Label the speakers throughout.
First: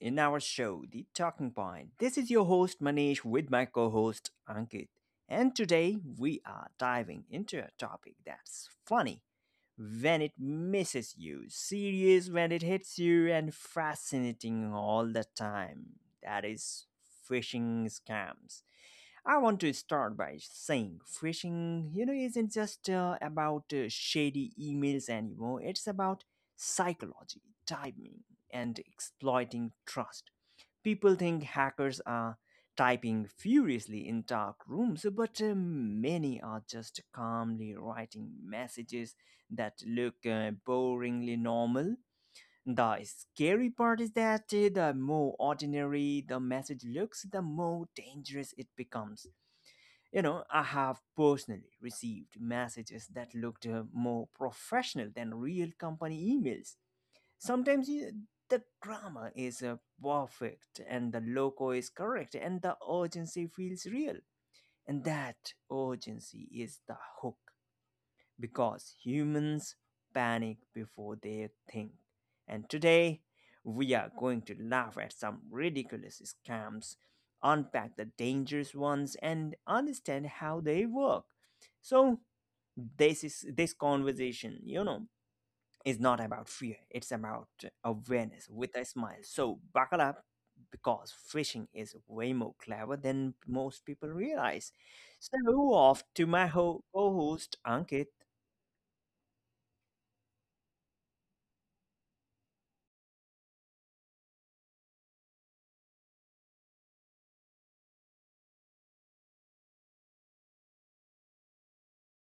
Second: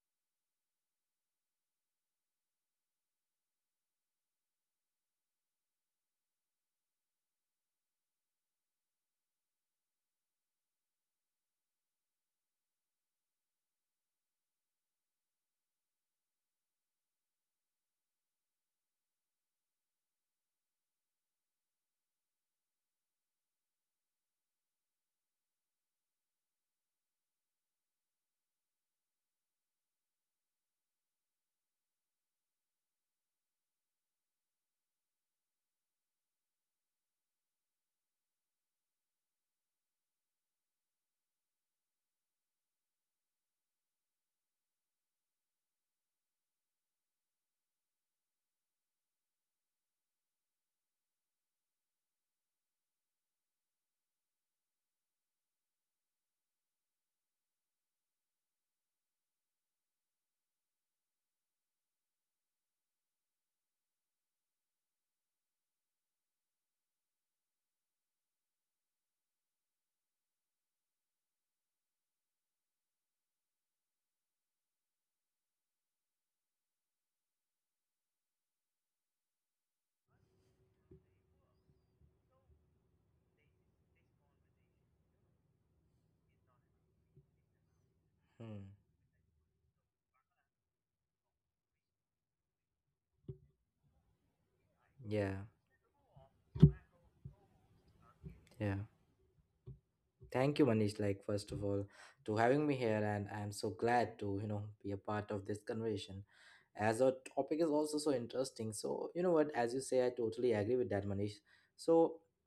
Speaker 1: in our show, The Talking Point. This is your host Manish with my co host Ankit. And today we are diving into a topic that's funny when it misses you, serious when it hits you, and fascinating all the time. That is phishing scams. I want to start by saying phishing, isn't just about shady emails anymore. It's about psychology, timing, and exploiting trust. People think hackers are typing furiously in dark rooms, but many are just calmly writing messages that look boringly normal. The scary part is that the more ordinary the message looks, the more dangerous it becomes. I have personally received messages that looked more professional than real company emails. Sometimes you, the grammar is perfect and the logo is correct and the urgency feels real. And that urgency is the hook because humans panic before they think. And today, we are going to laugh at some ridiculous scams, unpack the dangerous ones, and understand how they work. So, this conversation is not about fear, it's about awareness
Speaker 2: Hmm.
Speaker 1: with a smile. So, buckle up because phishing is way more clever than most people realize.
Speaker 2: Yeah,
Speaker 1: So, off to my co host, Ankit.
Speaker 2: yeah. Thank you, Manish. Like, first of all, to having me here, and I'm so glad to be a part of this conversation. As our topic is also so interesting, so you know what? As you say, I totally agree with that, Manish. So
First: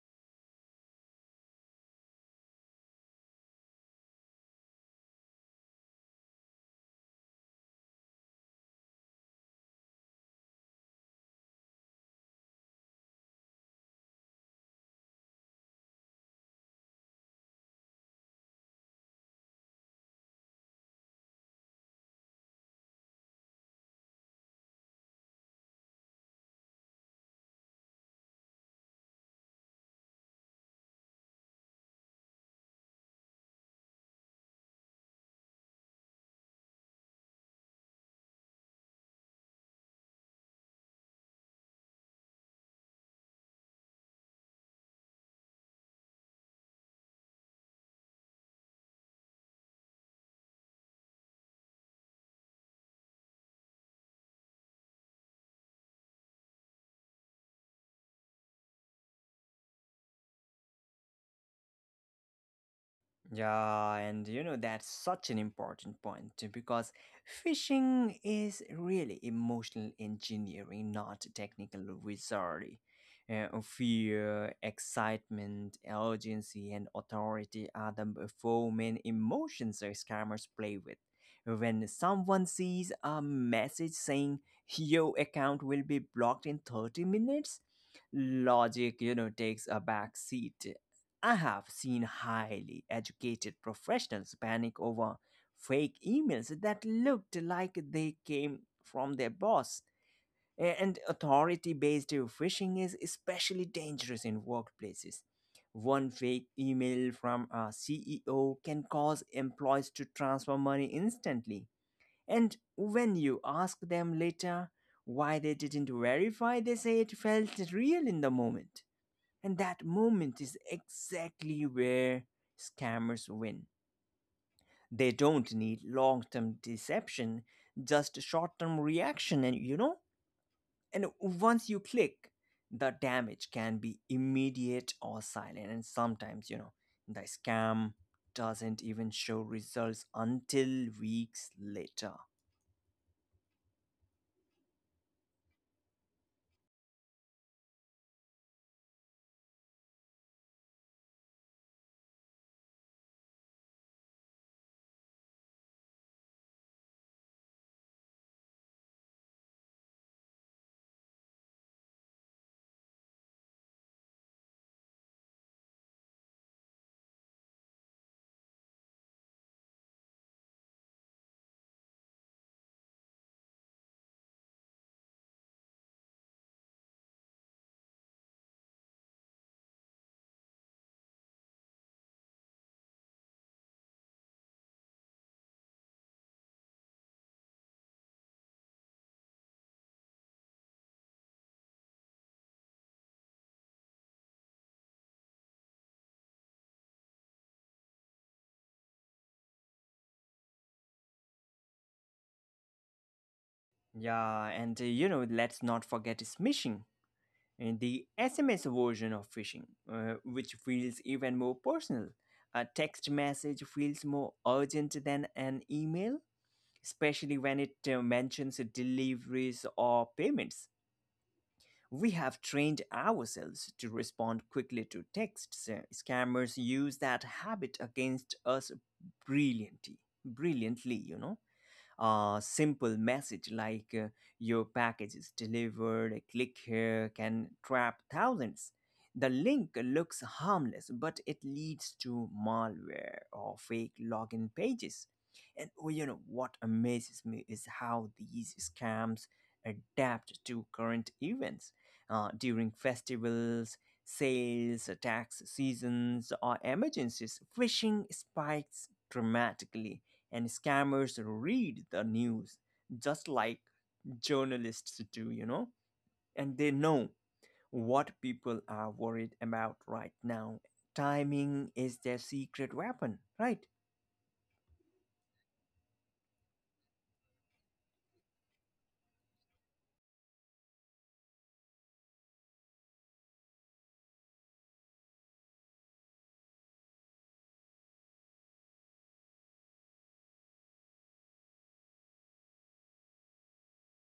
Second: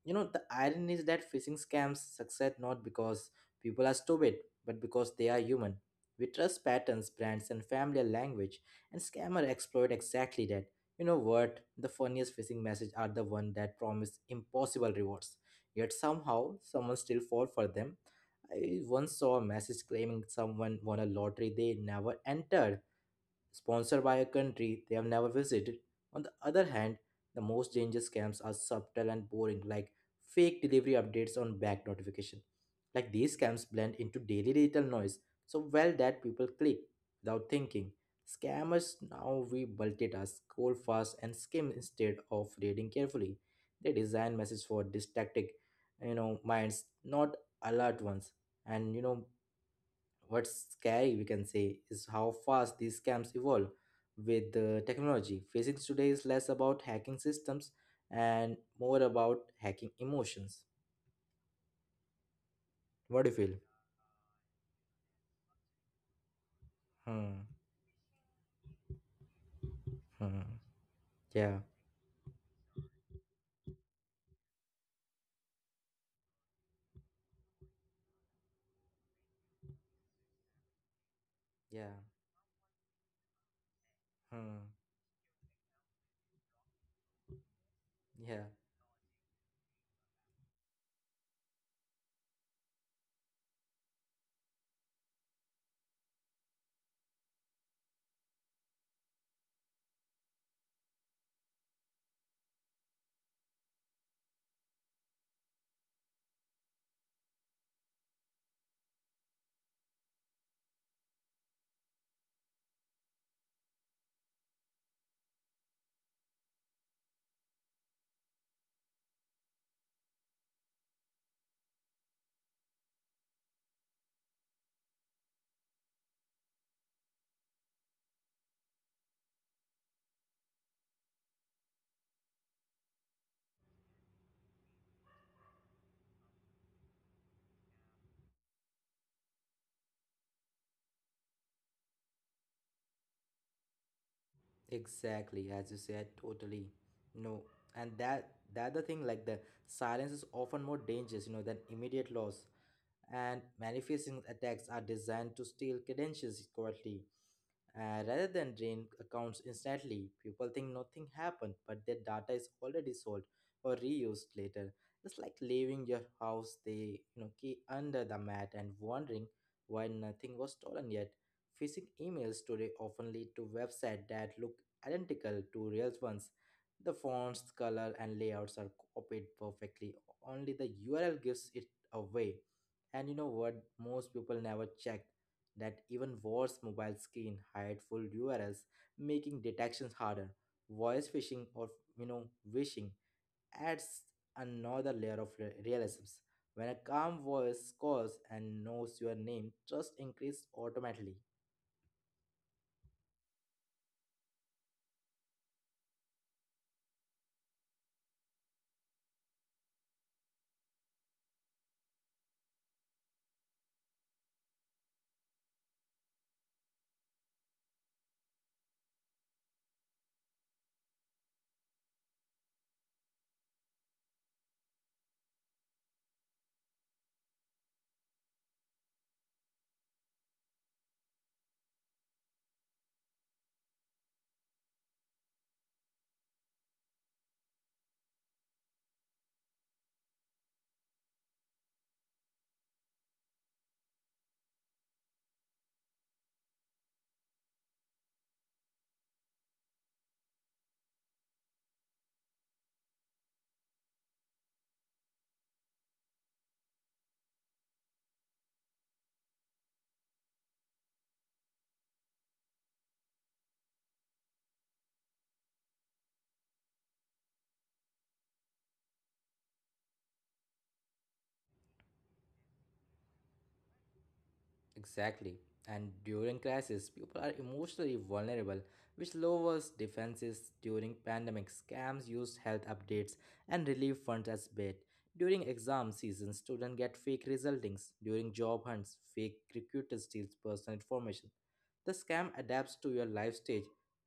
Speaker 2: the irony is that phishing scams succeed not because people are stupid, but because they are human. We trust patterns, brands, and familiar language, and scammer exploit exactly that. You know what? The funniest phishing message are the one that promise impossible rewards. Yet somehow, someone still fall for them. I once saw a message claiming someone won a lottery they never entered, sponsored by a country they have never visited. On the other hand, the most dangerous scams are subtle and boring, like fake delivery updates on back notification. Like these scams blend into daily digital noise so well that people click without thinking. Scammers now we multitask, scroll fast, and skim instead of reading carefully. They design messages for distracted, minds, not alert ones. And what's scary, we can say, is how fast these scams evolve with the technology. Phishing today is less about hacking systems and more about hacking emotions. What do you feel?
Speaker 1: Yeah, and you know, that's such an important point because
Speaker 2: Hmm.
Speaker 1: phishing is really emotional
Speaker 2: Hmm.
Speaker 1: engineering, not
Speaker 2: Yeah.
Speaker 1: technical wizardry. Fear, excitement, urgency, and authority are the four main emotions that scammers play with. When
Speaker 2: Yeah.
Speaker 1: someone sees a message saying
Speaker 2: Hmm.
Speaker 1: your account will be blocked in 30 minutes,
Speaker 2: Yeah.
Speaker 1: logic, you know, takes a back seat. I have seen highly educated professionals panic over fake emails that looked like they came from their boss. And authority based phishing is especially dangerous in workplaces. One fake email from a CEO can cause employees to transfer money instantly. And when you ask them later why they didn't verify, they say it felt real in the moment. And that moment is exactly where scammers win. They don't need long term deception, just short term reaction. And you know, and once you click, the damage can be immediate or silent. And sometimes, you know, the scam doesn't even show results until weeks later.
Speaker 2: Exactly. As you said, totally. No. And that the thing like the silence is often more dangerous, than immediate loss. And manifesting attacks are designed to steal credentials quickly, rather than drain accounts instantly. People think nothing happened, but their data is already sold or reused later. It's like leaving your house the key under the mat and wondering why nothing was stolen yet. Phishing emails today often lead to websites that look identical to real ones. The fonts, color, and layouts are copied perfectly. Only the URL gives it away. And you know what? Most people never check that. Even worse, mobile screen hide full URLs, making detections harder. Voice phishing or you know wishing adds another layer of realisms. When a calm voice calls and knows your name, trust increases automatically.
Speaker 1: Yeah, and you know, let's not forget smishing, the SMS version of phishing, which feels even more personal. A text message feels more urgent than an email, especially when it mentions deliveries or payments. We have trained ourselves to respond quickly to texts. Scammers use that habit against us brilliantly, brilliantly, you know, a simple message like your package is delivered, click here, can trap thousands. The link looks harmless, but it leads to malware or fake login pages. And oh, you know what amazes me is how these scams adapt to current events during festivals, sales, tax seasons, or emergencies. Phishing spikes dramatically and scammers read the news just like journalists do, you know, and they know what people are worried about right now. Timing is their secret weapon, right?
Speaker 2: Exactly. And during crisis, people are emotionally vulnerable, which lowers defenses. During pandemic, scams use health updates and relief funds as bait. During exam season, students get fake resultings. During job hunts, fake recruiters steal personal information. The scam adapts to your life stage,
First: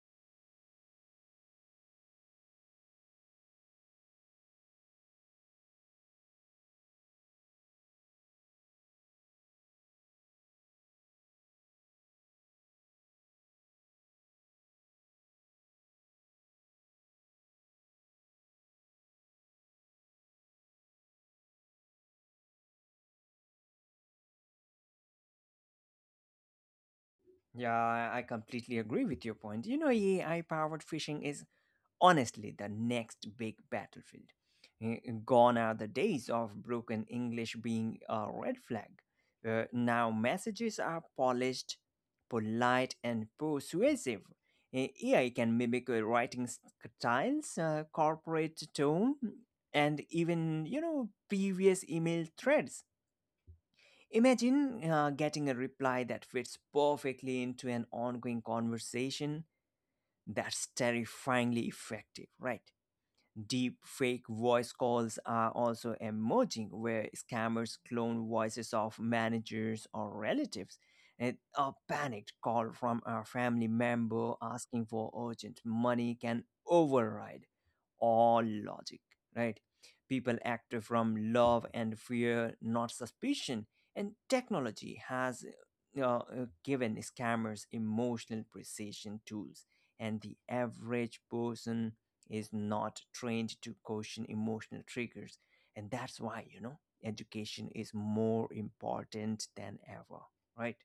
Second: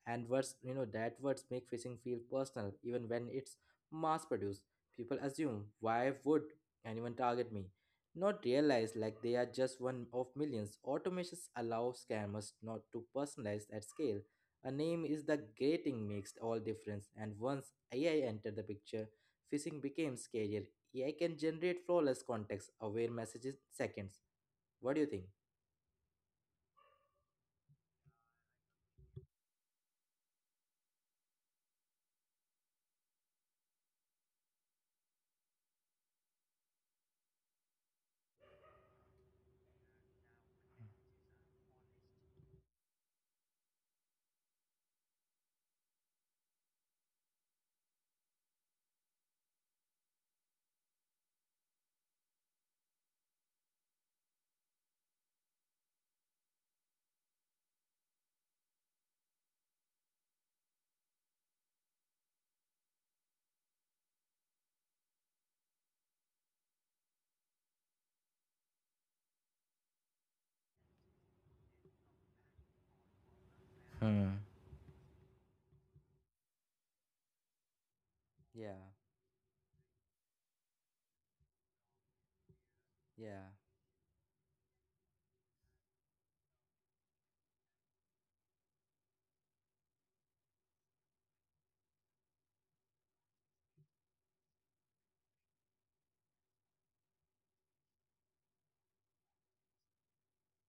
Speaker 2: and words, that words make phishing feel personal, even when it's mass produced. People assume, why would anyone target me? Not realize like they are just one of millions. Automations allow scammers not to personalize at scale. A name is the grating makes all difference, and once AI entered the picture, phishing became scarier. AI can generate flawless context aware messages in seconds. What do you think?
Speaker 1: Yeah, I completely agree with your point. You know, AI powered phishing is honestly the next big battlefield. Eh, Gone are the days of broken English being a red flag. Now messages are polished, polite, and persuasive. AI can mimic writing styles, corporate tone, and even previous email threads. Imagine getting a reply that fits perfectly into an ongoing conversation. That's terrifyingly effective, right? Deep fake voice calls are also emerging, where scammers clone voices of managers or relatives. And a panicked call from a family member
Speaker 2: Hmm.
Speaker 1: asking for urgent money can override all
Speaker 2: Yeah,
Speaker 1: logic, right? People act from love and fear, not
Speaker 2: yeah.
Speaker 1: suspicion. And technology has given scammers emotional precision tools, and the average person is not trained to caution emotional triggers. And that's why, you know, education is more important than ever, right?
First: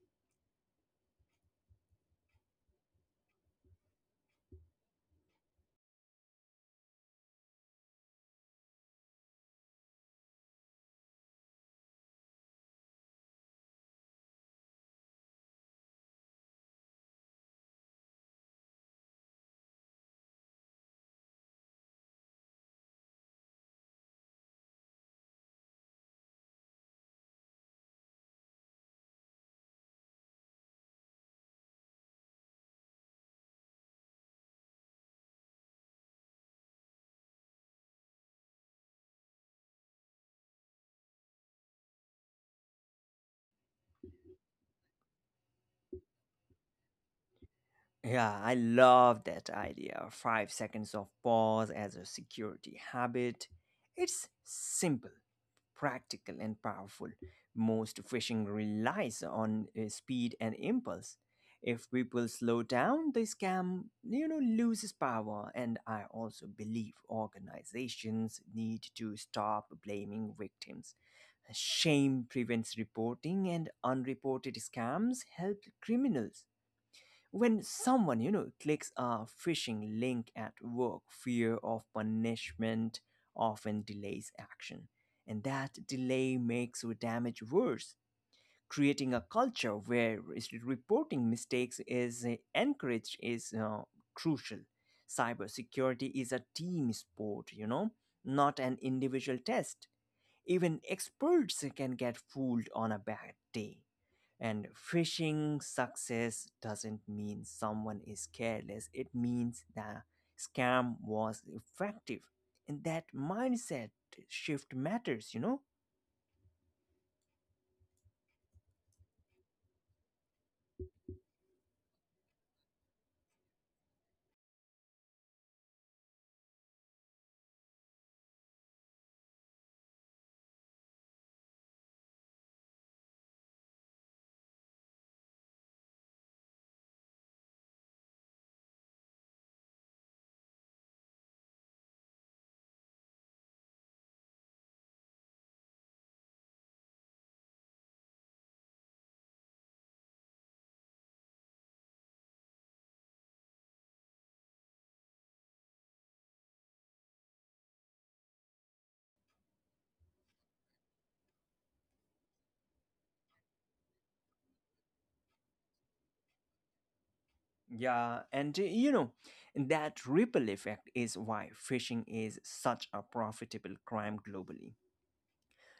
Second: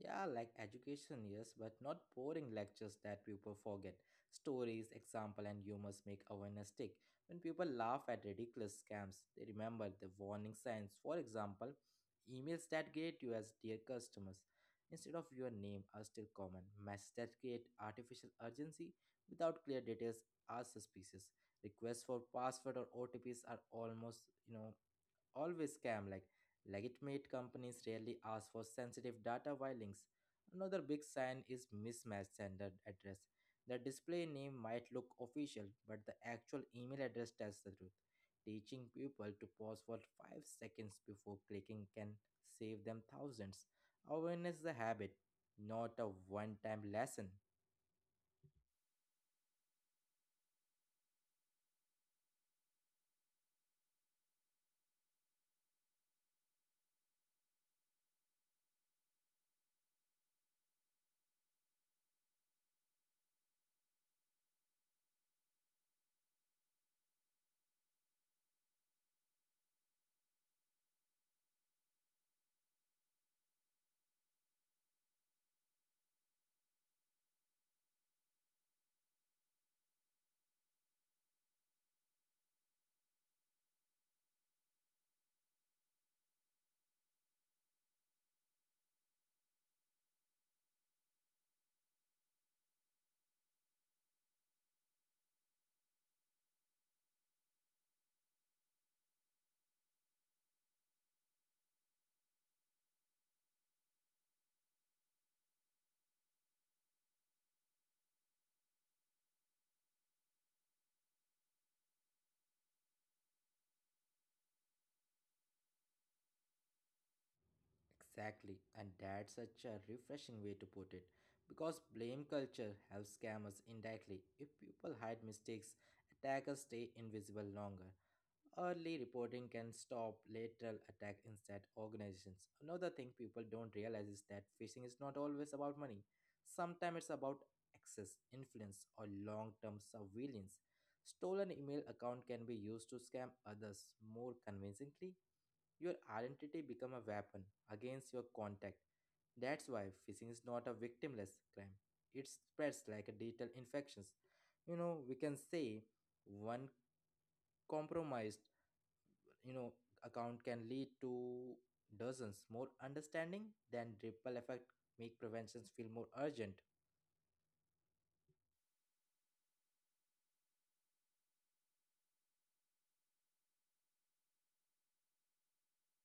Speaker 2: Yeah, like education, yes, but not boring lectures that people forget. Stories, example, and humor make awareness stick. When people laugh at ridiculous scams, they remember the warning signs. For example, emails that greet you as dear customers instead of your name are still common. Messages that create artificial urgency without clear details are suspicious. Requests for password or OTPs are almost, you know, always scam like legitimate companies rarely ask for sensitive data via links. Another big sign is mismatched sender address. The display name might look official, but the actual email address tells the truth. Teaching people to pause for 5 seconds before clicking can save them thousands. Awareness is a habit, not a one time lesson.
Speaker 1: Yeah, I love that idea. 5 seconds of pause as a security habit. It's simple, practical and powerful. Most fishing relies on speed and impulse. If people slow down, the scam, you know, loses power. And I also believe organizations need to stop blaming victims. Shame prevents reporting, and unreported scams help criminals when someone you know clicks a phishing link at work fear of punishment often delays action and that delay makes damage worse creating a culture where reporting mistakes is encouraged is crucial. Cybersecurity is a team sport, you know, not an individual test. Even experts can get fooled on a bad day. And phishing success doesn't mean someone is careless, it means the scam was effective. And that mindset shift matters, you know?
Speaker 2: Exactly, and that's such a refreshing way to put it because blame culture helps scammers indirectly. If people hide mistakes, attackers stay invisible longer. Early reporting can stop lateral attack instead organizations. Another thing people don't realize is that phishing is not always about money. Sometimes it's about access, influence, or long-term surveillance. Stolen email account can be used to scam others more convincingly. Your identity become a weapon against your contact. That's why phishing is not a victimless crime. It spreads like a digital infections. You know, we can say one compromised you know account can lead to dozens more. Understanding than ripple effect make preventions feel more urgent.
Speaker 1: Yeah, and you know, that ripple effect is why phishing is such a profitable crime globally.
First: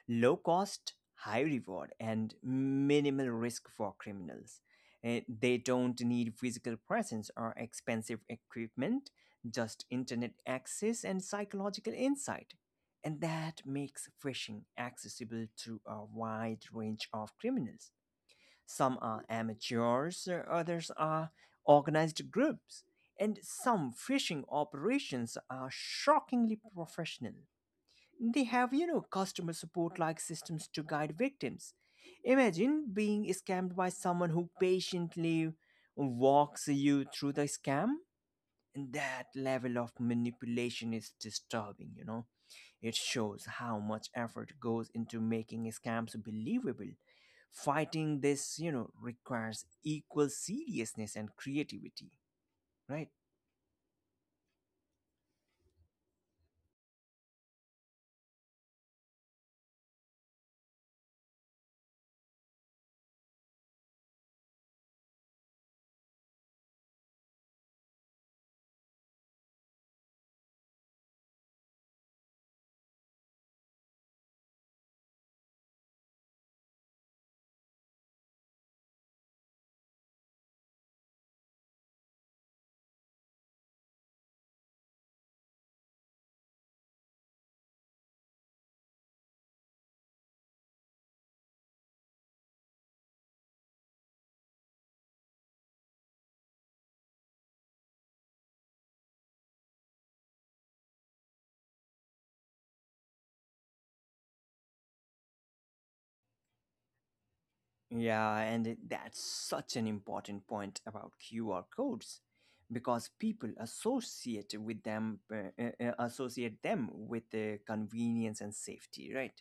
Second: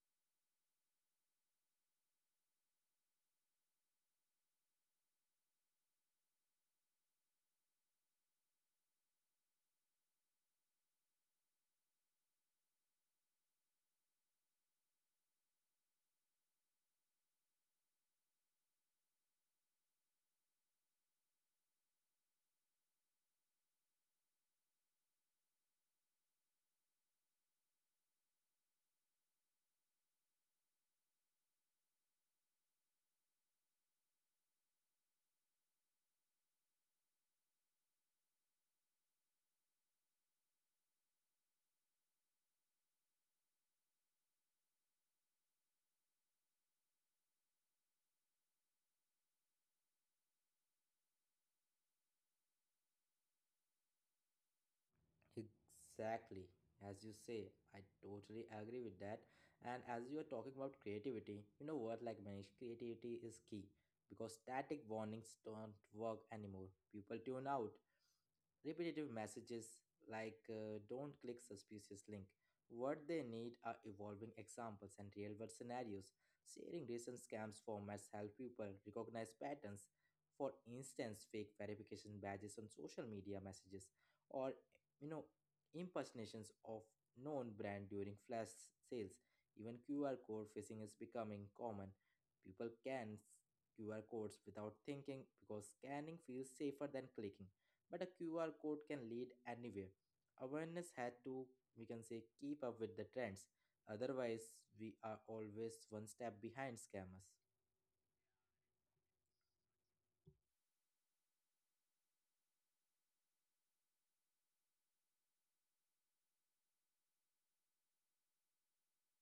Speaker 1: Low cost, high reward, and minimal risk for criminals. They don't need physical presence or expensive equipment, just internet access and psychological insight. And that makes phishing accessible to a wide range of criminals. Some are amateurs, others are organized groups, and some phishing operations are shockingly professional. They have, you know, customer support like systems to guide victims. Imagine being scammed by someone who patiently walks you through the scam. And that level of manipulation is disturbing, you know. It shows how much effort goes into making scams believable. Fighting this, you know, requires equal seriousness and creativity, right?
Speaker 2: Exactly, as you say, I totally agree with that. And as you are talking about creativity, you know what like Manish, creativity is key because static warnings don't work anymore. People tune out repetitive messages like don't click suspicious link. What they need are evolving examples and real world scenarios. Sharing recent scams formats help people recognize patterns. For instance, fake verification badges on social media messages or you know impersonations of known brand during flash sales. Even QR code phishing is becoming common. People can QR codes without thinking because scanning feels safer than clicking, but a QR code can lead anywhere. Awareness had to, we can say, keep up with the trends. Otherwise, we are always one step behind scammers.
Speaker 1: Yeah, and that's such an important point about QR codes because people associate with them associate them with convenience and safety, right?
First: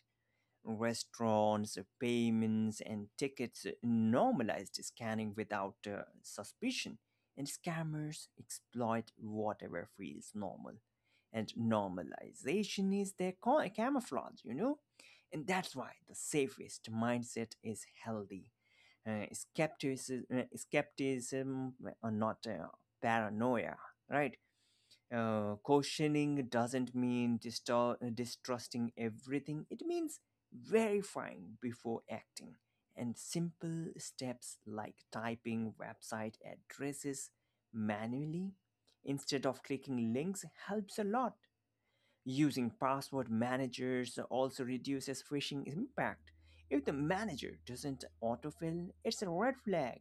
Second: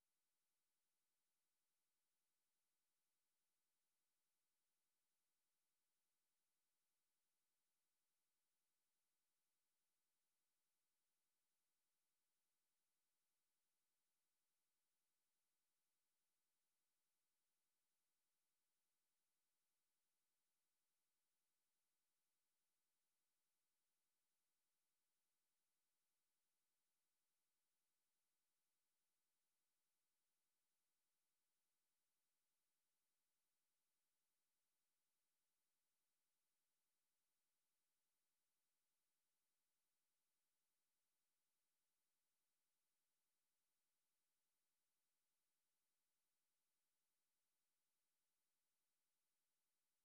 Speaker 1: Restaurants, payments, and tickets normalized scanning without suspicion, and scammers exploit whatever feels normal. And normalization is their camouflage, you know? And that's why the safest mindset is healthy. Skepticism or not paranoia, right? Questioning doesn't mean distrusting everything, it means verifying before acting. And simple steps like typing website addresses manually instead of clicking links helps a lot. Using password managers also reduces phishing impact. If the manager doesn't autofill, it's a red flag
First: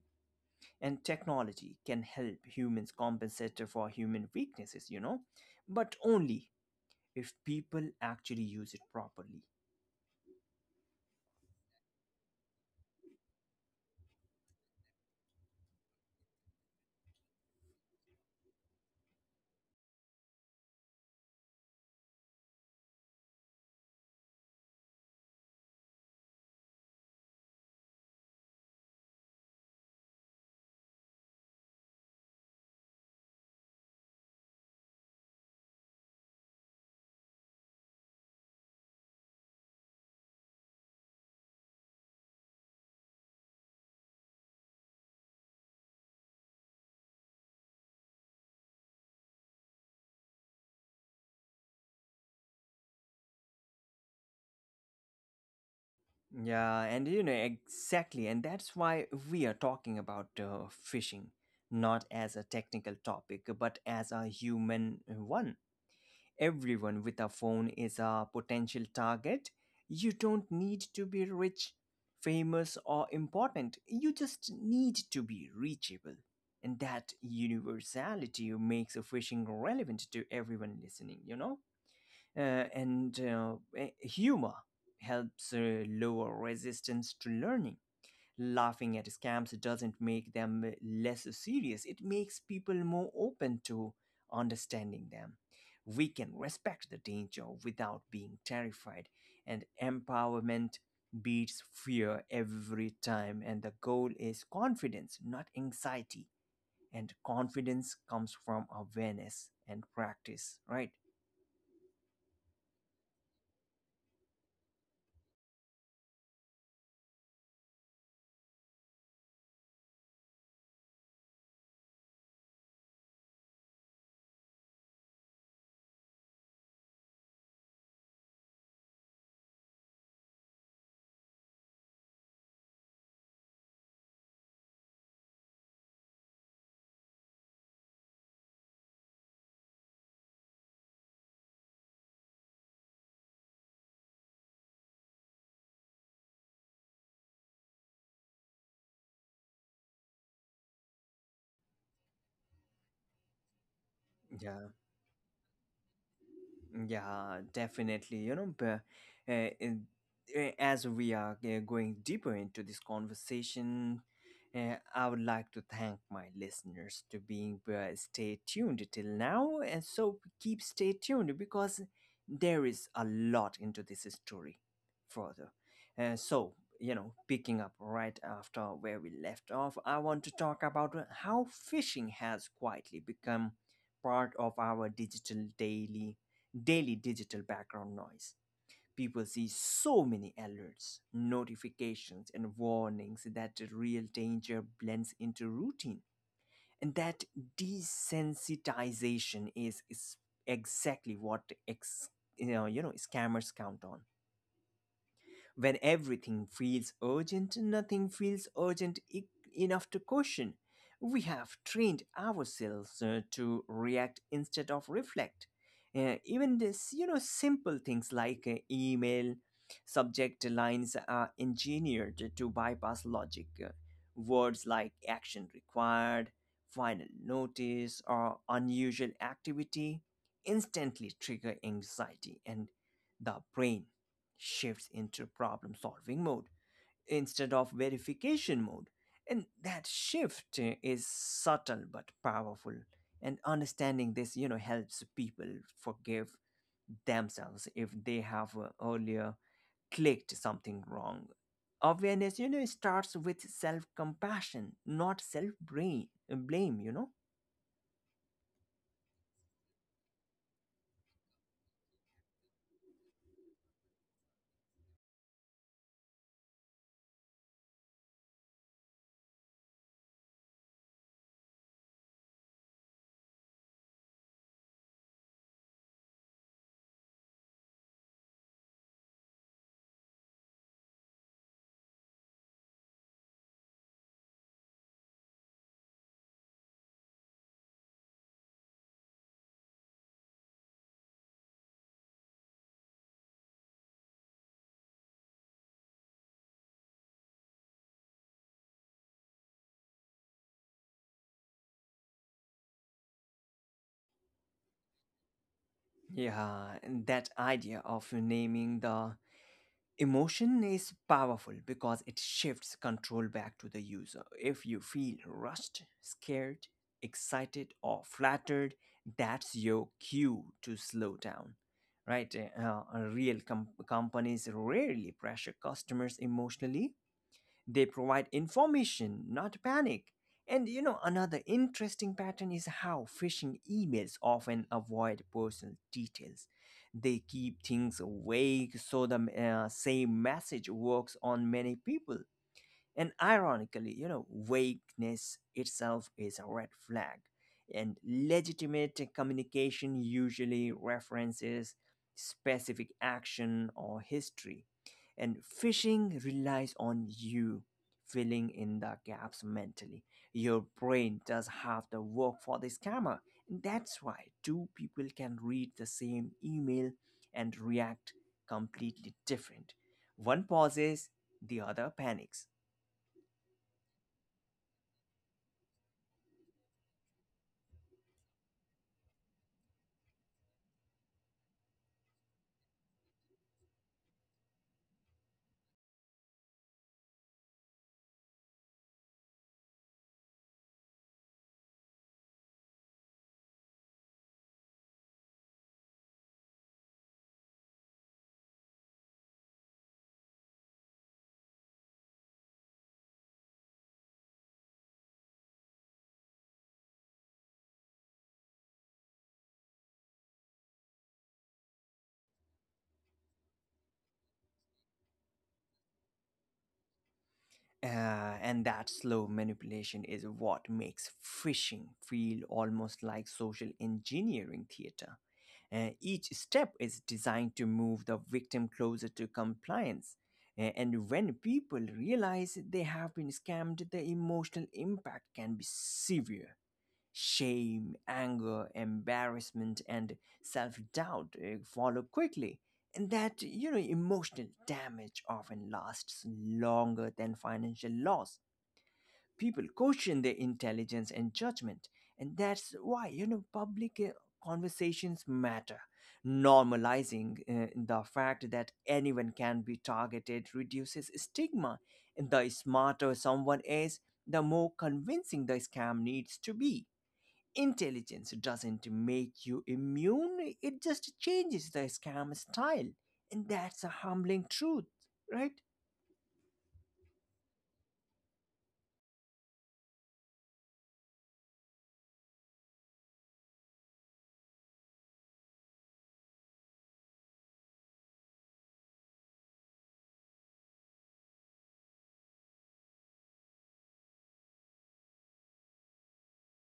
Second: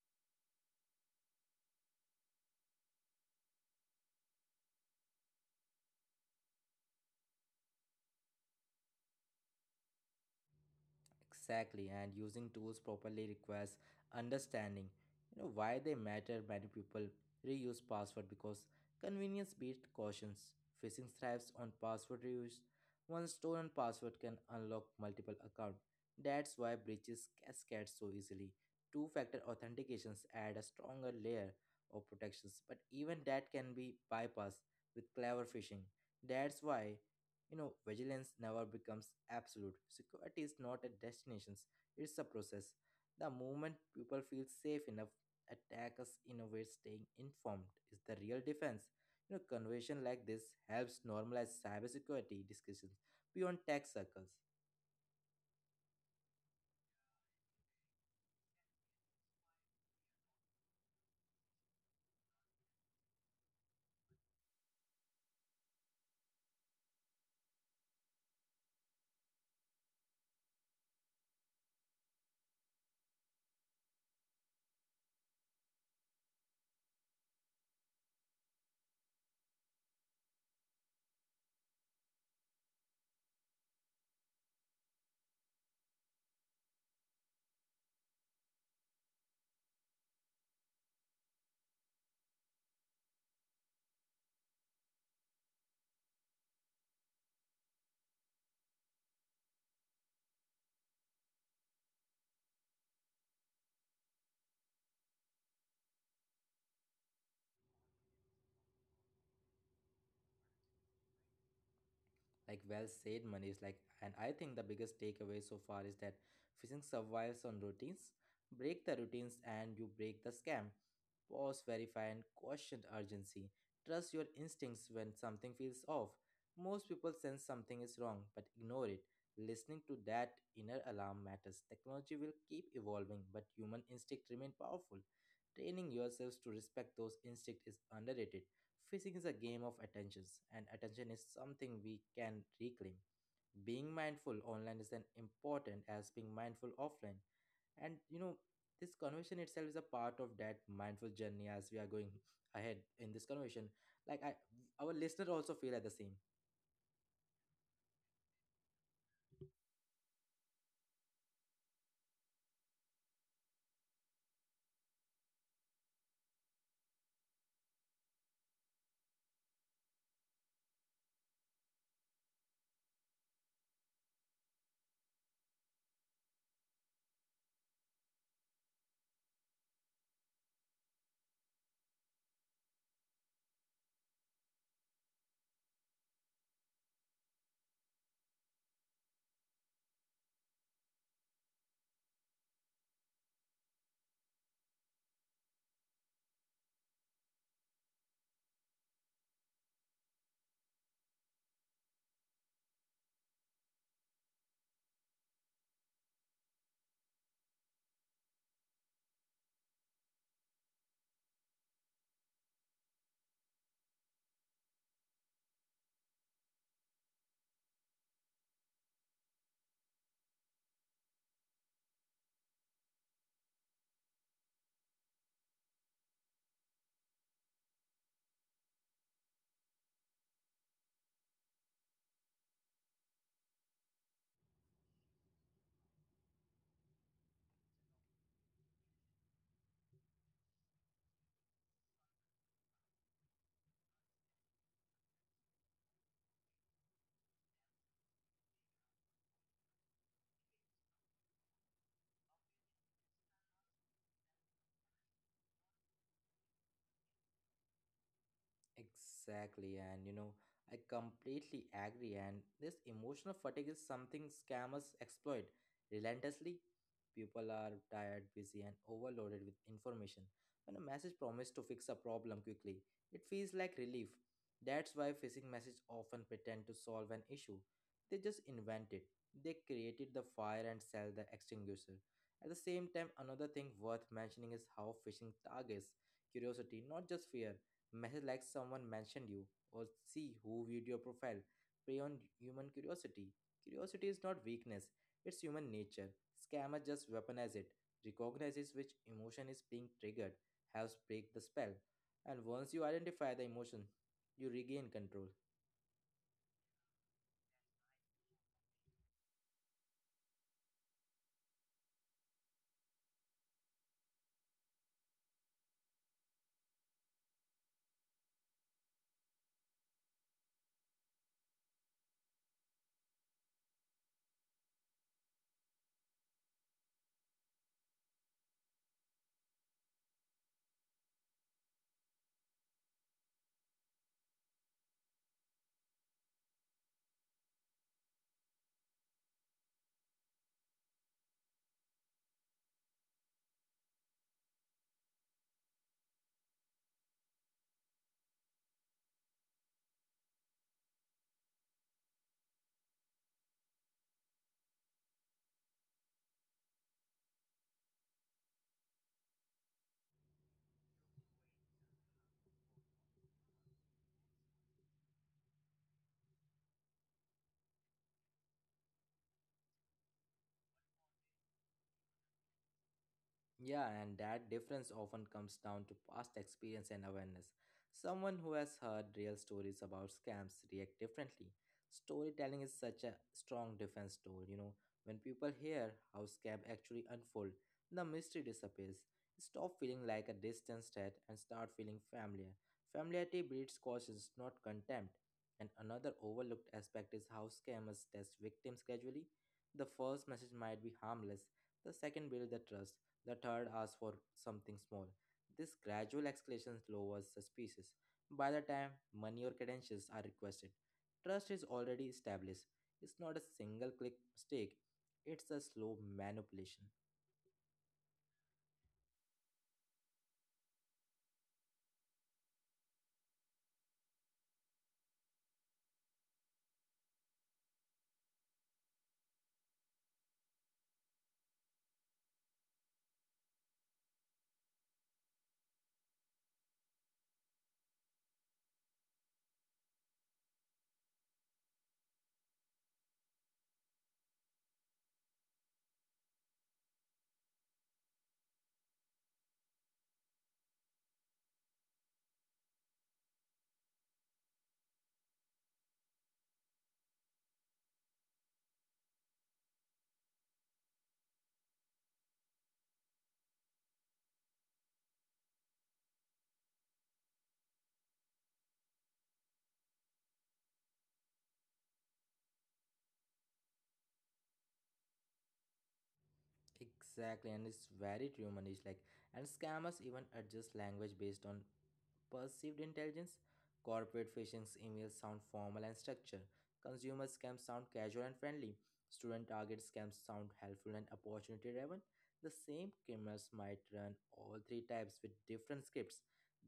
Speaker 1: and technology can help humans compensate for human weaknesses, you know, but only if people actually use it properly.
Speaker 2: Exactly, and using tools properly requires understanding. You know why they matter. Many people reuse password because convenience beats cautions. Phishing thrives on password reuse. One stolen password can unlock multiple accounts. That's why breaches cascade so easily. Two-factor authentications add a stronger layer of protections, but even that can be bypassed with clever phishing. That's why vigilance never becomes absolute. Security is not a destination, it's a process. The moment people feel safe enough, attackers innovate. Staying informed is the real defense. You know, conversation like this helps normalize cybersecurity discussions beyond tech circles.
Speaker 1: Yeah, and you know, exactly. And that's why we are talking about fishing, not as a technical topic, but as a human one. Everyone with a phone is a potential target. You don't need to be rich, famous, or important. You just need to be reachable. And that universality makes fishing relevant to everyone listening, you know? Humor helps lower resistance to learning. Laughing at scams doesn't make them less serious, it makes people more open to understanding them. We can respect the danger without being terrified, and empowerment beats fear every time. And the goal is confidence, not anxiety. And confidence comes from awareness and practice, right?
Speaker 2: Like well said, Manish. Like, and I think the biggest takeaway so far is that phishing survives on routines. Break the routines and you break the scam. Pause, verify, and question urgency. Trust your instincts when something feels off. Most people sense something is wrong but ignore it. Listening to that inner alarm matters. Technology will keep evolving, but human instinct remains powerful. Training yourselves to respect those instincts is underrated. Fishing is a game of attentions, and attention is something we can reclaim. Being mindful online is as important as being mindful offline. And this conversation itself is a part of that mindful journey. As we are going ahead in this conversation, like I
Speaker 1: Yeah.
Speaker 2: our listener also feel at the same.
Speaker 1: Yeah, definitely. You know, but, uh, in- as we are going deeper into this conversation, I would like to thank my listeners to being stay tuned till now, and so keep stay tuned because there is a lot into this story further. So, you know, picking up right after where we left off, I want to talk about how fishing has quietly become part of our digital daily daily digital background noise. People see so many alerts, notifications, and warnings that the real danger blends into routine. And that desensitization is exactly what you know scammers count on when everything feels urgent, nothing feels urgent enough to question. We have trained ourselves to react instead of reflect. Even this, you know, simple things like email, subject lines are engineered to bypass logic. Words like action required, final notice, or unusual activity instantly trigger anxiety and the brain shifts into problem solving mode instead of verification mode. And that shift is subtle but powerful. And understanding this, you know, helps people forgive themselves if they have earlier clicked something wrong. Awareness, you know, starts with self compassion, not self blame, you know?
Speaker 2: Exactly, and I completely agree. And this emotional fatigue is something scammers exploit relentlessly. People are tired, busy, and overloaded with information. When a message promises to fix a problem quickly, it feels like relief. That's why phishing messages often pretend to solve an issue. They just invent it. They created the fire and sell the extinguisher. At the same time, another thing worth mentioning is how phishing targets curiosity, not just fear. Message like someone mentioned you, or see who viewed your profile. Prey on human curiosity. Curiosity is not weakness, it's human nature. Scammers just weaponize it, recognizes which emotion is being triggered, helps break the spell. And once you identify the emotion, you regain control.
Speaker 1: Yeah, and that idea of naming the Emotion is powerful because it shifts control back to the user. If you feel rushed, scared, excited, or flattered, that's your cue to slow down. Right? Real companies rarely pressure customers emotionally, they provide information, not panic. And you know, another interesting pattern is how phishing emails often avoid personal details. They keep things vague so the same message works on many people. And ironically, you know, vagueness itself is a red flag. And legitimate communication usually references specific action or history. And phishing relies on you filling in the gaps mentally. Your brain does half the work for the scammer. That's why two people can read the same email and react completely different. One pauses, the other panics.
Speaker 2: Yeah, and that difference often comes down to past experience and awareness. Someone who has heard real stories about scams react differently. Storytelling is such a strong defense tool, When people hear how scam actually unfold, the mystery disappears. Stop feeling like a distant threat and start feeling familiar. Familiarity breeds caution, not contempt. And another overlooked aspect is how scammers test victims gradually. The first message might be harmless, the second builds the trust, the third asks for something small. This gradual escalation lowers suspicions. By the time money or credentials are requested, trust is already established. It's not a single click mistake, it's a slow manipulation.
Speaker 1: Uh, and that slow manipulation is what makes phishing feel almost like social engineering theater. Each step is designed to move the victim closer to compliance. And when people realize they have been scammed, the emotional impact can be severe. Shame, anger, embarrassment, and self doubt follow quickly. And that, you know, emotional damage often lasts longer than financial loss. People question their intelligence and judgment. And that's why, you know, public conversations matter. Normalizing the fact that anyone can be targeted reduces stigma. And the smarter someone is, the more convincing the scam needs to be. Intelligence doesn't make you immune, it just changes the scam style. And that's a humbling truth, right?
Speaker 2: Exactly, and it's very true, Manish. Like, and scammers even adjust language based on perceived intelligence. Corporate phishing emails sound formal and structured. Consumer scams sound casual and friendly. Student target scams sound helpful and opportunity driven. The same criminals might run all three types with different scripts.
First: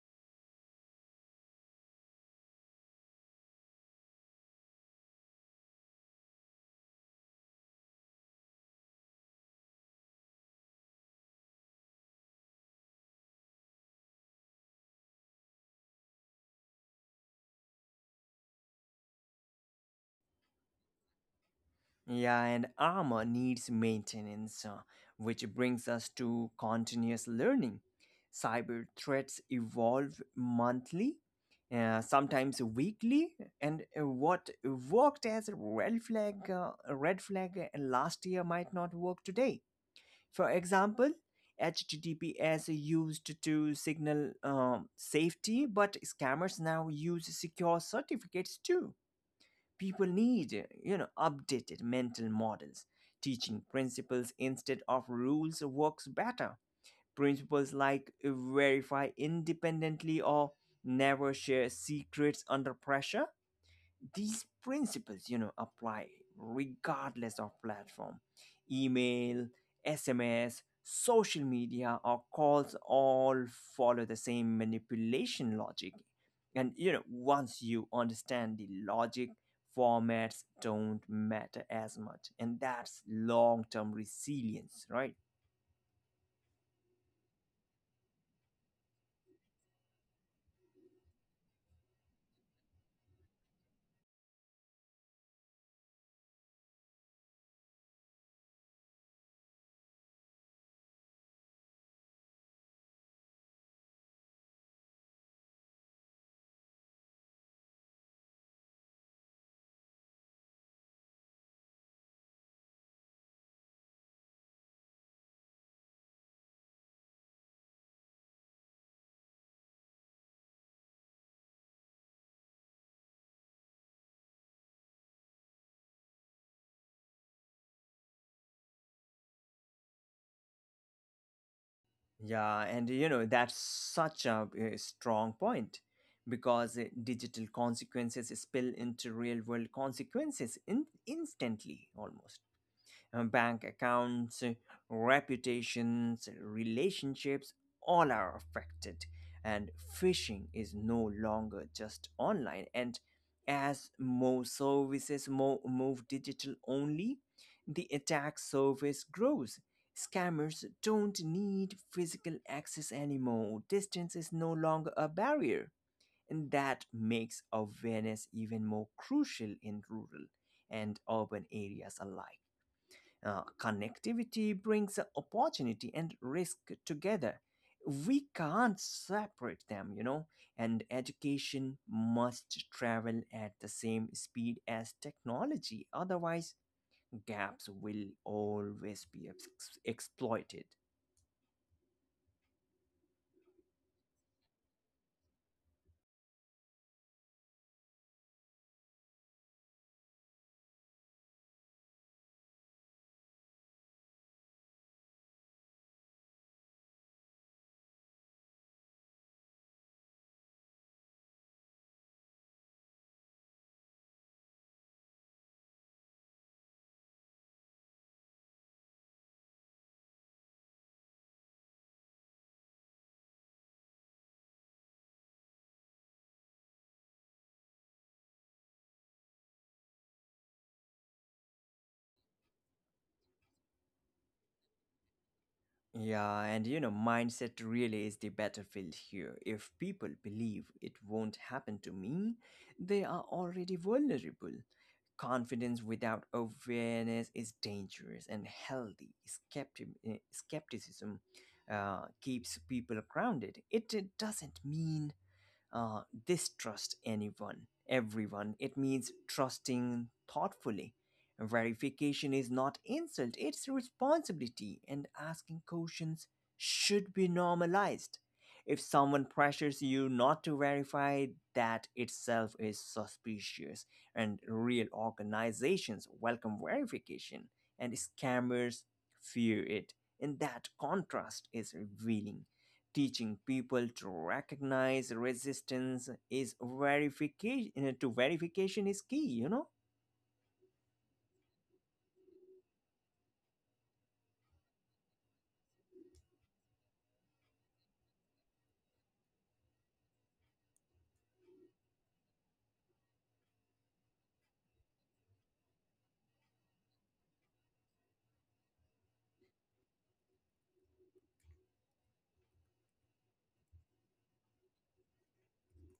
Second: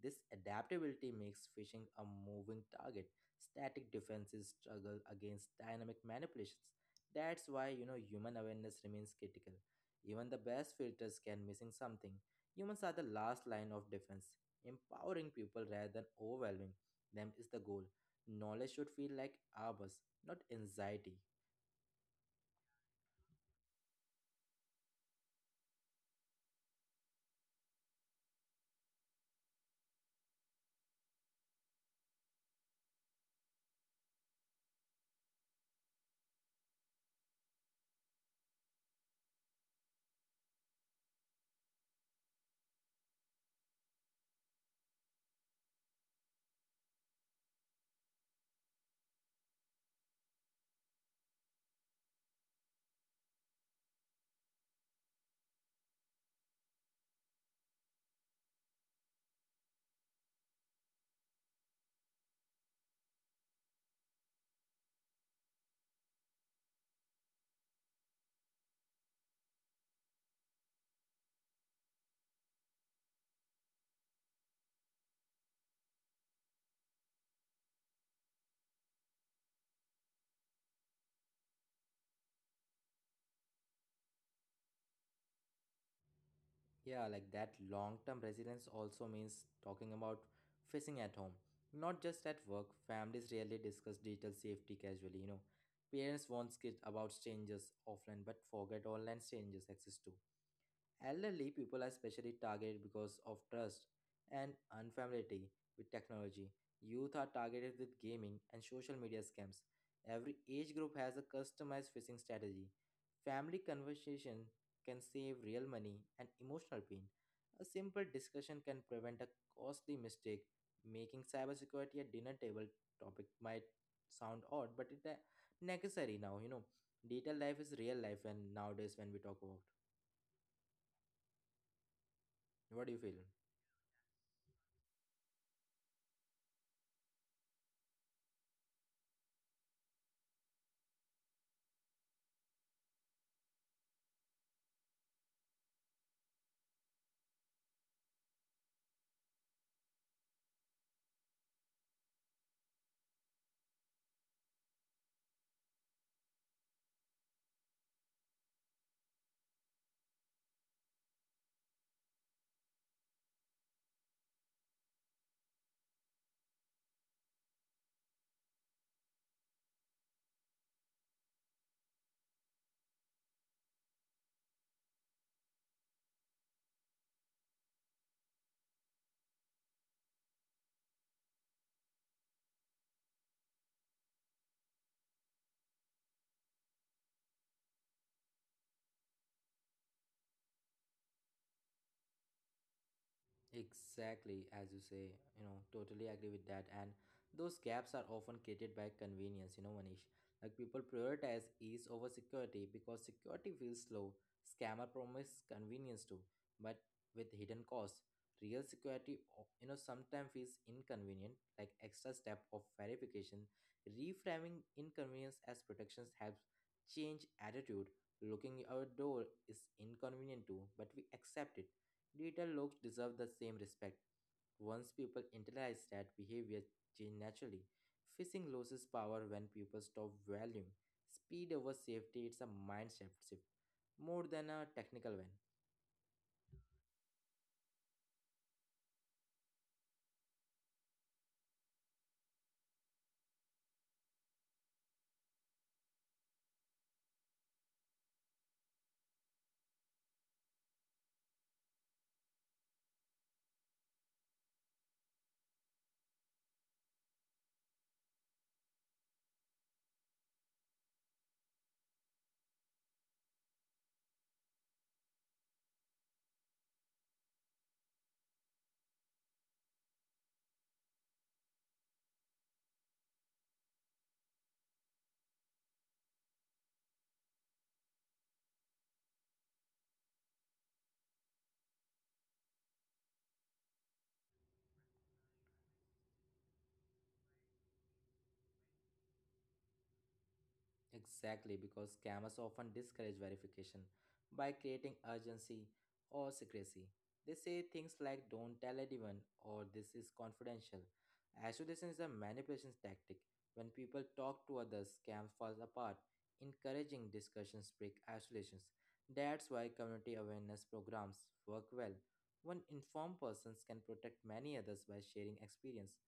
Speaker 2: This adaptability makes phishing a moving target. Static defenses struggle against dynamic manipulations. That's why human awareness remains critical. Even the best filters can missing something. Humans are the last line of defense. Empowering people rather than overwhelming them is the goal. Knowledge should feel like ours, not anxiety.
Speaker 1: Yeah, and armor needs maintenance, which brings us to continuous learning. Cyber threats evolve monthly, sometimes weekly, and what worked as a red flag, last year might not work today. For example, HTTPS used to signal safety, but scammers now use secure certificates too. People need, you know, updated mental models. Teaching principles instead of rules works better. Principles like verify independently or never share secrets under pressure, these principles, you know, apply regardless of platform. Email, SMS, social media, or calls all follow the same manipulation logic. And you know, once you understand the logic, formats don't matter as much. And that's long-term resilience, right?
Speaker 2: Yeah, like that long term resilience also means talking about facing at home. Not just at work, families rarely discuss digital safety casually, Parents warn kids about strangers offline but forget online strangers exist too. Elderly people are especially targeted because of trust and unfamiliarity with technology. Youth are targeted with gaming and social media scams. Every age group has a customized phishing strategy. Family conversation can save real money and emotional pain. A simple discussion can prevent a costly mistake. Making cybersecurity a dinner table topic might sound odd, but it's necessary now, Digital life is real life and nowadays when we talk about. What do you
Speaker 1: Yeah,
Speaker 2: feel?
Speaker 1: and you know, that's such a, strong point because digital consequences spill into real world consequences, instantly almost. Bank accounts, reputations, relationships, all are affected. And phishing is no longer just online. And as more services move digital only, the attack surface grows. Scammers don't need physical access anymore. Distance is no longer a barrier. And that makes awareness even more crucial in rural and urban areas alike. Connectivity brings opportunity and risk together. We can't separate them, you know, and education must travel at the same speed as technology. Otherwise, gaps will always be exploited.
Speaker 2: Exactly, as you say, totally agree with that. And those gaps are often created by convenience, Manish. Like people prioritize ease over security because security feels slow. Scammer promise convenience too, but with hidden costs. Real security, sometimes feels inconvenient, like extra step of verification. Reframing inconvenience as protections helps change attitude. Looking our door is inconvenient too, but we accept it. Digital looks deserve the same respect. Once people internalize that, behavior change naturally. Phishing loses power when people stop valuing speed over safety. It's a mindset shift more than a technical one.
Speaker 1: Yeah, and you know, mindset really is the battlefield here. If people believe it won't happen to me, they are already vulnerable. Confidence without awareness is dangerous, and healthy skepticism keeps people grounded. It doesn't mean uh, distrust anyone, everyone. It means trusting thoughtfully. Verification is not insult, it's responsibility, and asking questions should be normalized. If someone pressures you not to verify, that itself is suspicious, and real organizations welcome verification, and scammers fear it. And that contrast is revealing, teaching people to recognize resistance is verification to verification is key, you know.
Speaker 2: Exactly, because scammers often discourage verification by creating urgency or secrecy. They say things like don't tell anyone or this is confidential. Isolation is a manipulation tactic. When people talk to others, scams fall apart. Encouraging discussions break isolations. That's why community awareness programs work well. One informed person can protect many others by sharing experience.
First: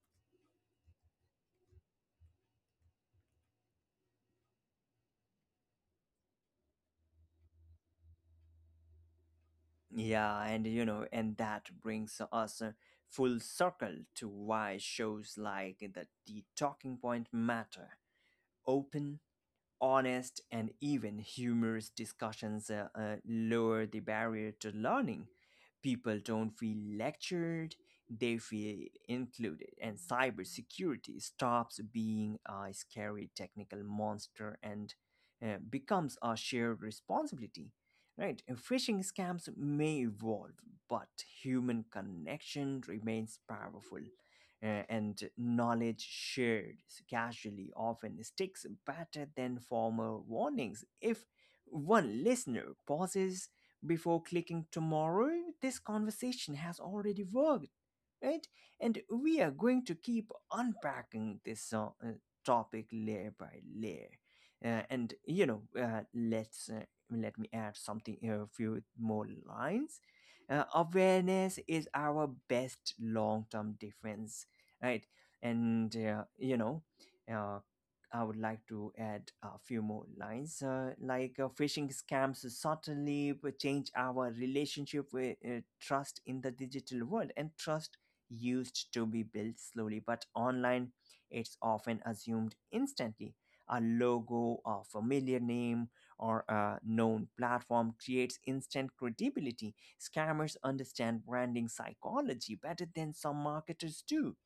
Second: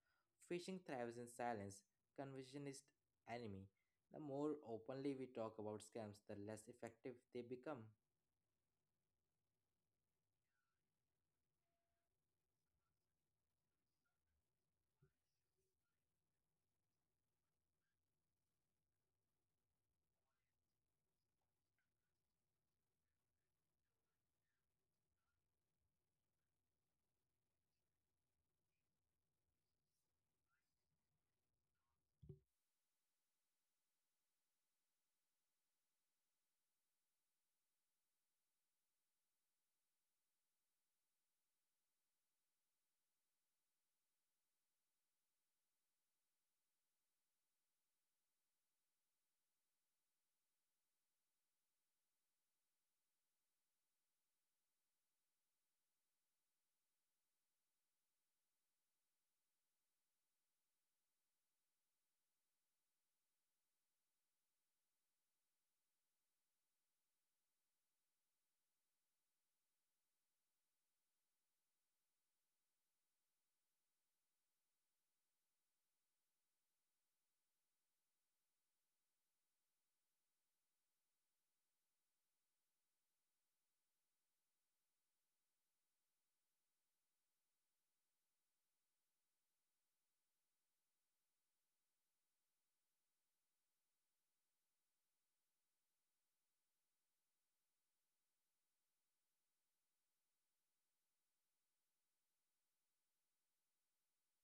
Speaker 2: Phishing thrives in silence, confusion is enemy. The more openly we talk about scams, the less effective they become.
Speaker 1: Yeah, and you know, and that brings us full circle to why shows like the talking point matter. Open, honest, and even humorous discussions lower the barrier to learning. People don't feel lectured, they feel included, and cybersecurity stops being a scary technical monster and becomes a shared responsibility. Right. And phishing scams may evolve, but human connection remains powerful, and knowledge shared casually often sticks better than formal warnings. If one listener pauses before clicking tomorrow, this conversation has already worked, right? And we are going to keep unpacking this topic layer by layer. And you know, let's Let me add something, a few more lines. Awareness is our best long-term defense, right? And uh, I would like to add a few more lines, like phishing scams suddenly change our relationship with trust in the digital world, and trust used to be built slowly, but online it's often assumed instantly. A logo, a familiar name, or a known platform creates instant credibility. Scammers understand branding psychology better than some marketers do.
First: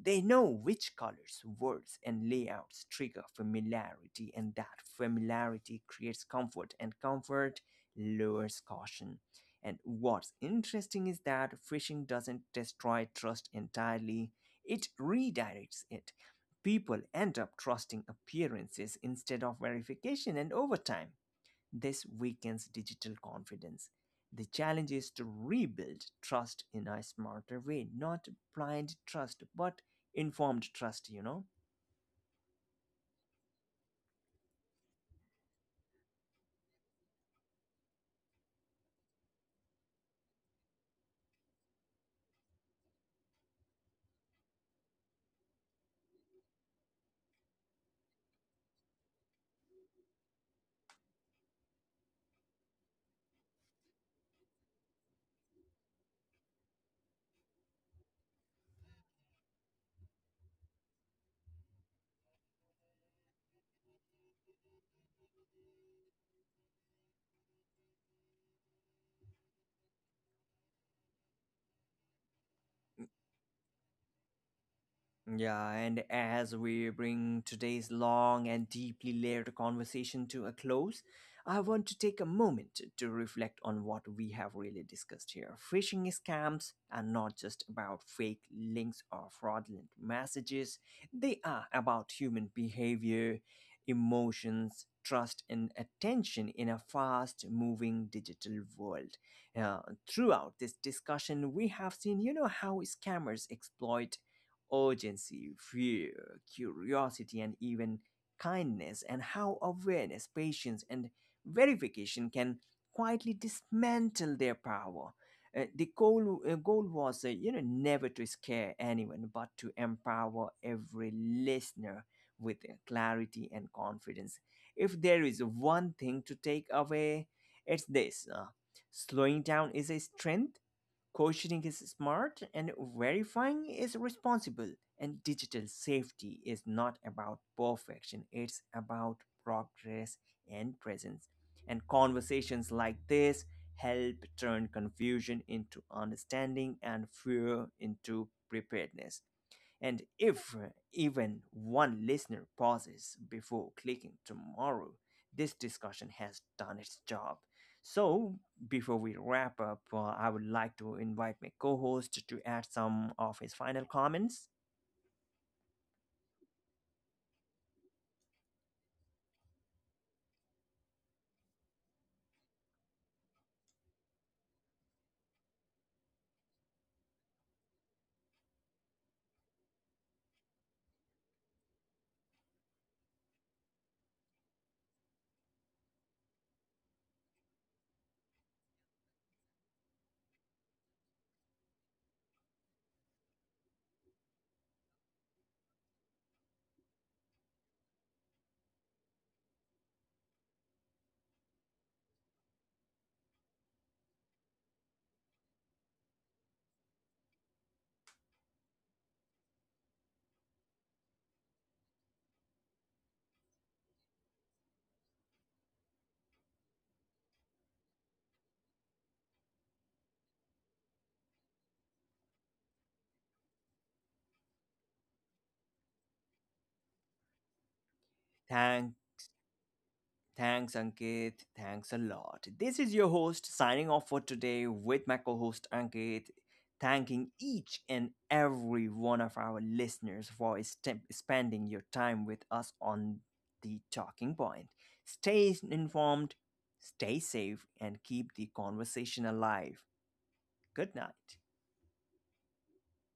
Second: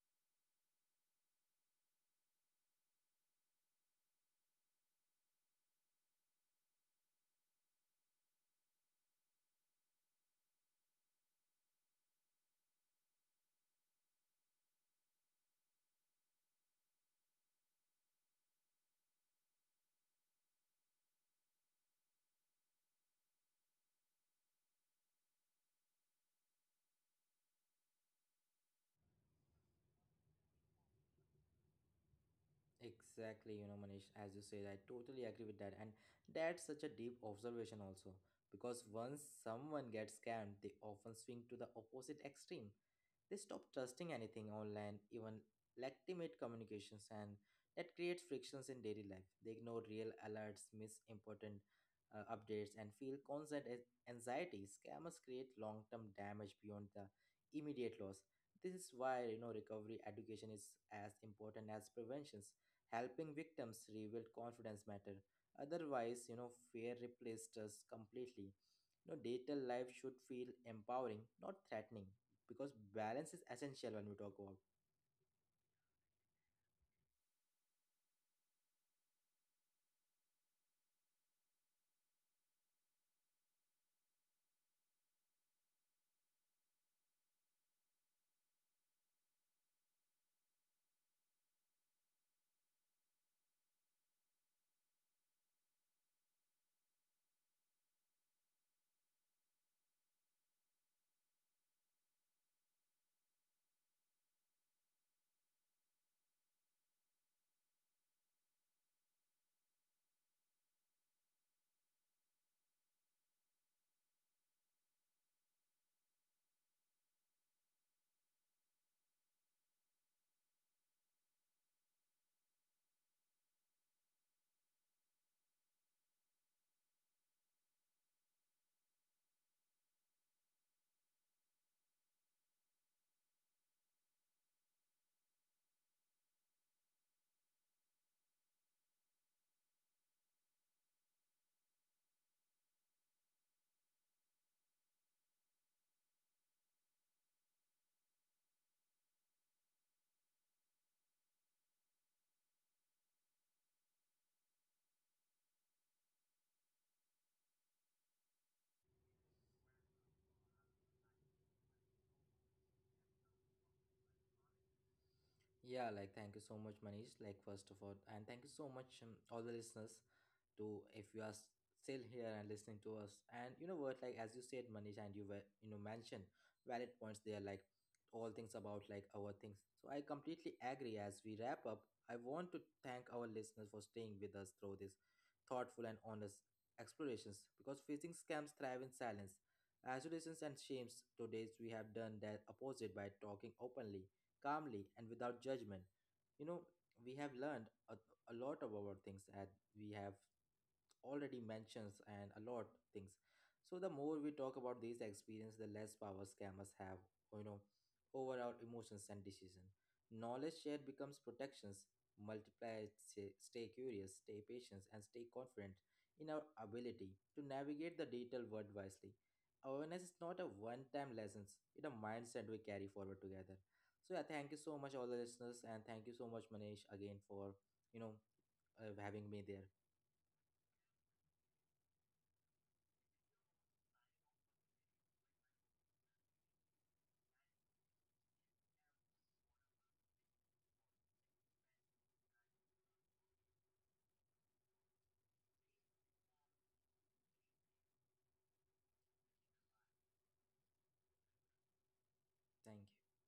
Speaker 1: They know which colors, words, and layouts trigger familiarity, and that familiarity creates comfort, and comfort lowers caution. And what's interesting is that phishing doesn't destroy trust entirely, it redirects it. People end up trusting appearances instead of verification, and over time, this weakens digital confidence. The challenge is to rebuild trust in a smarter way, not blind trust, but informed trust, you know.
Speaker 2: Exactly, Manish, as you said, I totally agree with that. And that's such a deep observation, also, because once someone gets scammed, they often swing to the opposite extreme. They stop trusting anything online, even legitimate communications, and that creates frictions in daily life. They ignore real alerts, miss important updates, and feel constant anxiety. Scammers create long term damage beyond the immediate loss. This is why recovery education is as important as prevention. Helping victims rebuild confidence matter, otherwise fear replaced us completely. You know, digital life should feel empowering, not threatening, because balance is essential when we talk about.
Speaker 1: Yeah, and as we bring today's long and deeply layered conversation to a close, I want to take a moment to reflect on what we have really discussed here. Phishing scams are not just about fake links or fraudulent messages, they are about human behavior, emotions, trust, and attention in a fast moving digital world. Uh, Throughout this discussion, we have seen, you know, how scammers exploit urgency, fear, curiosity, and even kindness, and how awareness, patience, and verification can quietly dismantle their power. The goal was, you know, never to scare anyone, but to empower every listener with clarity and confidence. If there is one thing to take away, it's this: slowing down is a strength. Questioning is smart, and verifying is responsible. And digital safety is not about perfection, it's about progress and presence. And conversations like this help turn confusion into understanding and fear into preparedness. And if even one listener pauses before clicking tomorrow, this discussion has done its job. So, before we wrap up, I would like to invite my co host to add some of his final comments.
Speaker 2: Yeah, like thank you so much, Manish, like first of all, and thank you so much, all the listeners, to if you are still here and listening to us. And you know what, like as you said, Manish, and you were mentioned valid points there, like all things about like our things. So I completely agree. As we wrap up, I want to thank our listeners for staying with us through this thoughtful and honest explorations because phishing scams thrive in silence. Isolations and shames today we have done that opposite by talking openly, calmly, and without judgment. You know, we have learned a lot of our things and we have already mentions and a lot things. So the more we talk about these experience, the less power scammers have, you know, over our emotions and decision. Knowledge shared becomes protections. Multiply, stay curious, stay patient, and stay confident in our ability to navigate the digital world wisely. Awareness is not a one-time lessons; it's a mindset we carry forward together. So yeah, thank you so much, all the listeners, and thank you so much, Manish, again for you know
Speaker 1: Thank
Speaker 2: having me there.
Speaker 1: Thanks, Ankit. Thanks a lot. This is your host signing off for today with my co host Ankit, thanking each and every one of our listeners for spending your time with us on the talking point. Stay informed, stay safe, and keep the conversation alive. Good night.
Speaker 2: Thank you.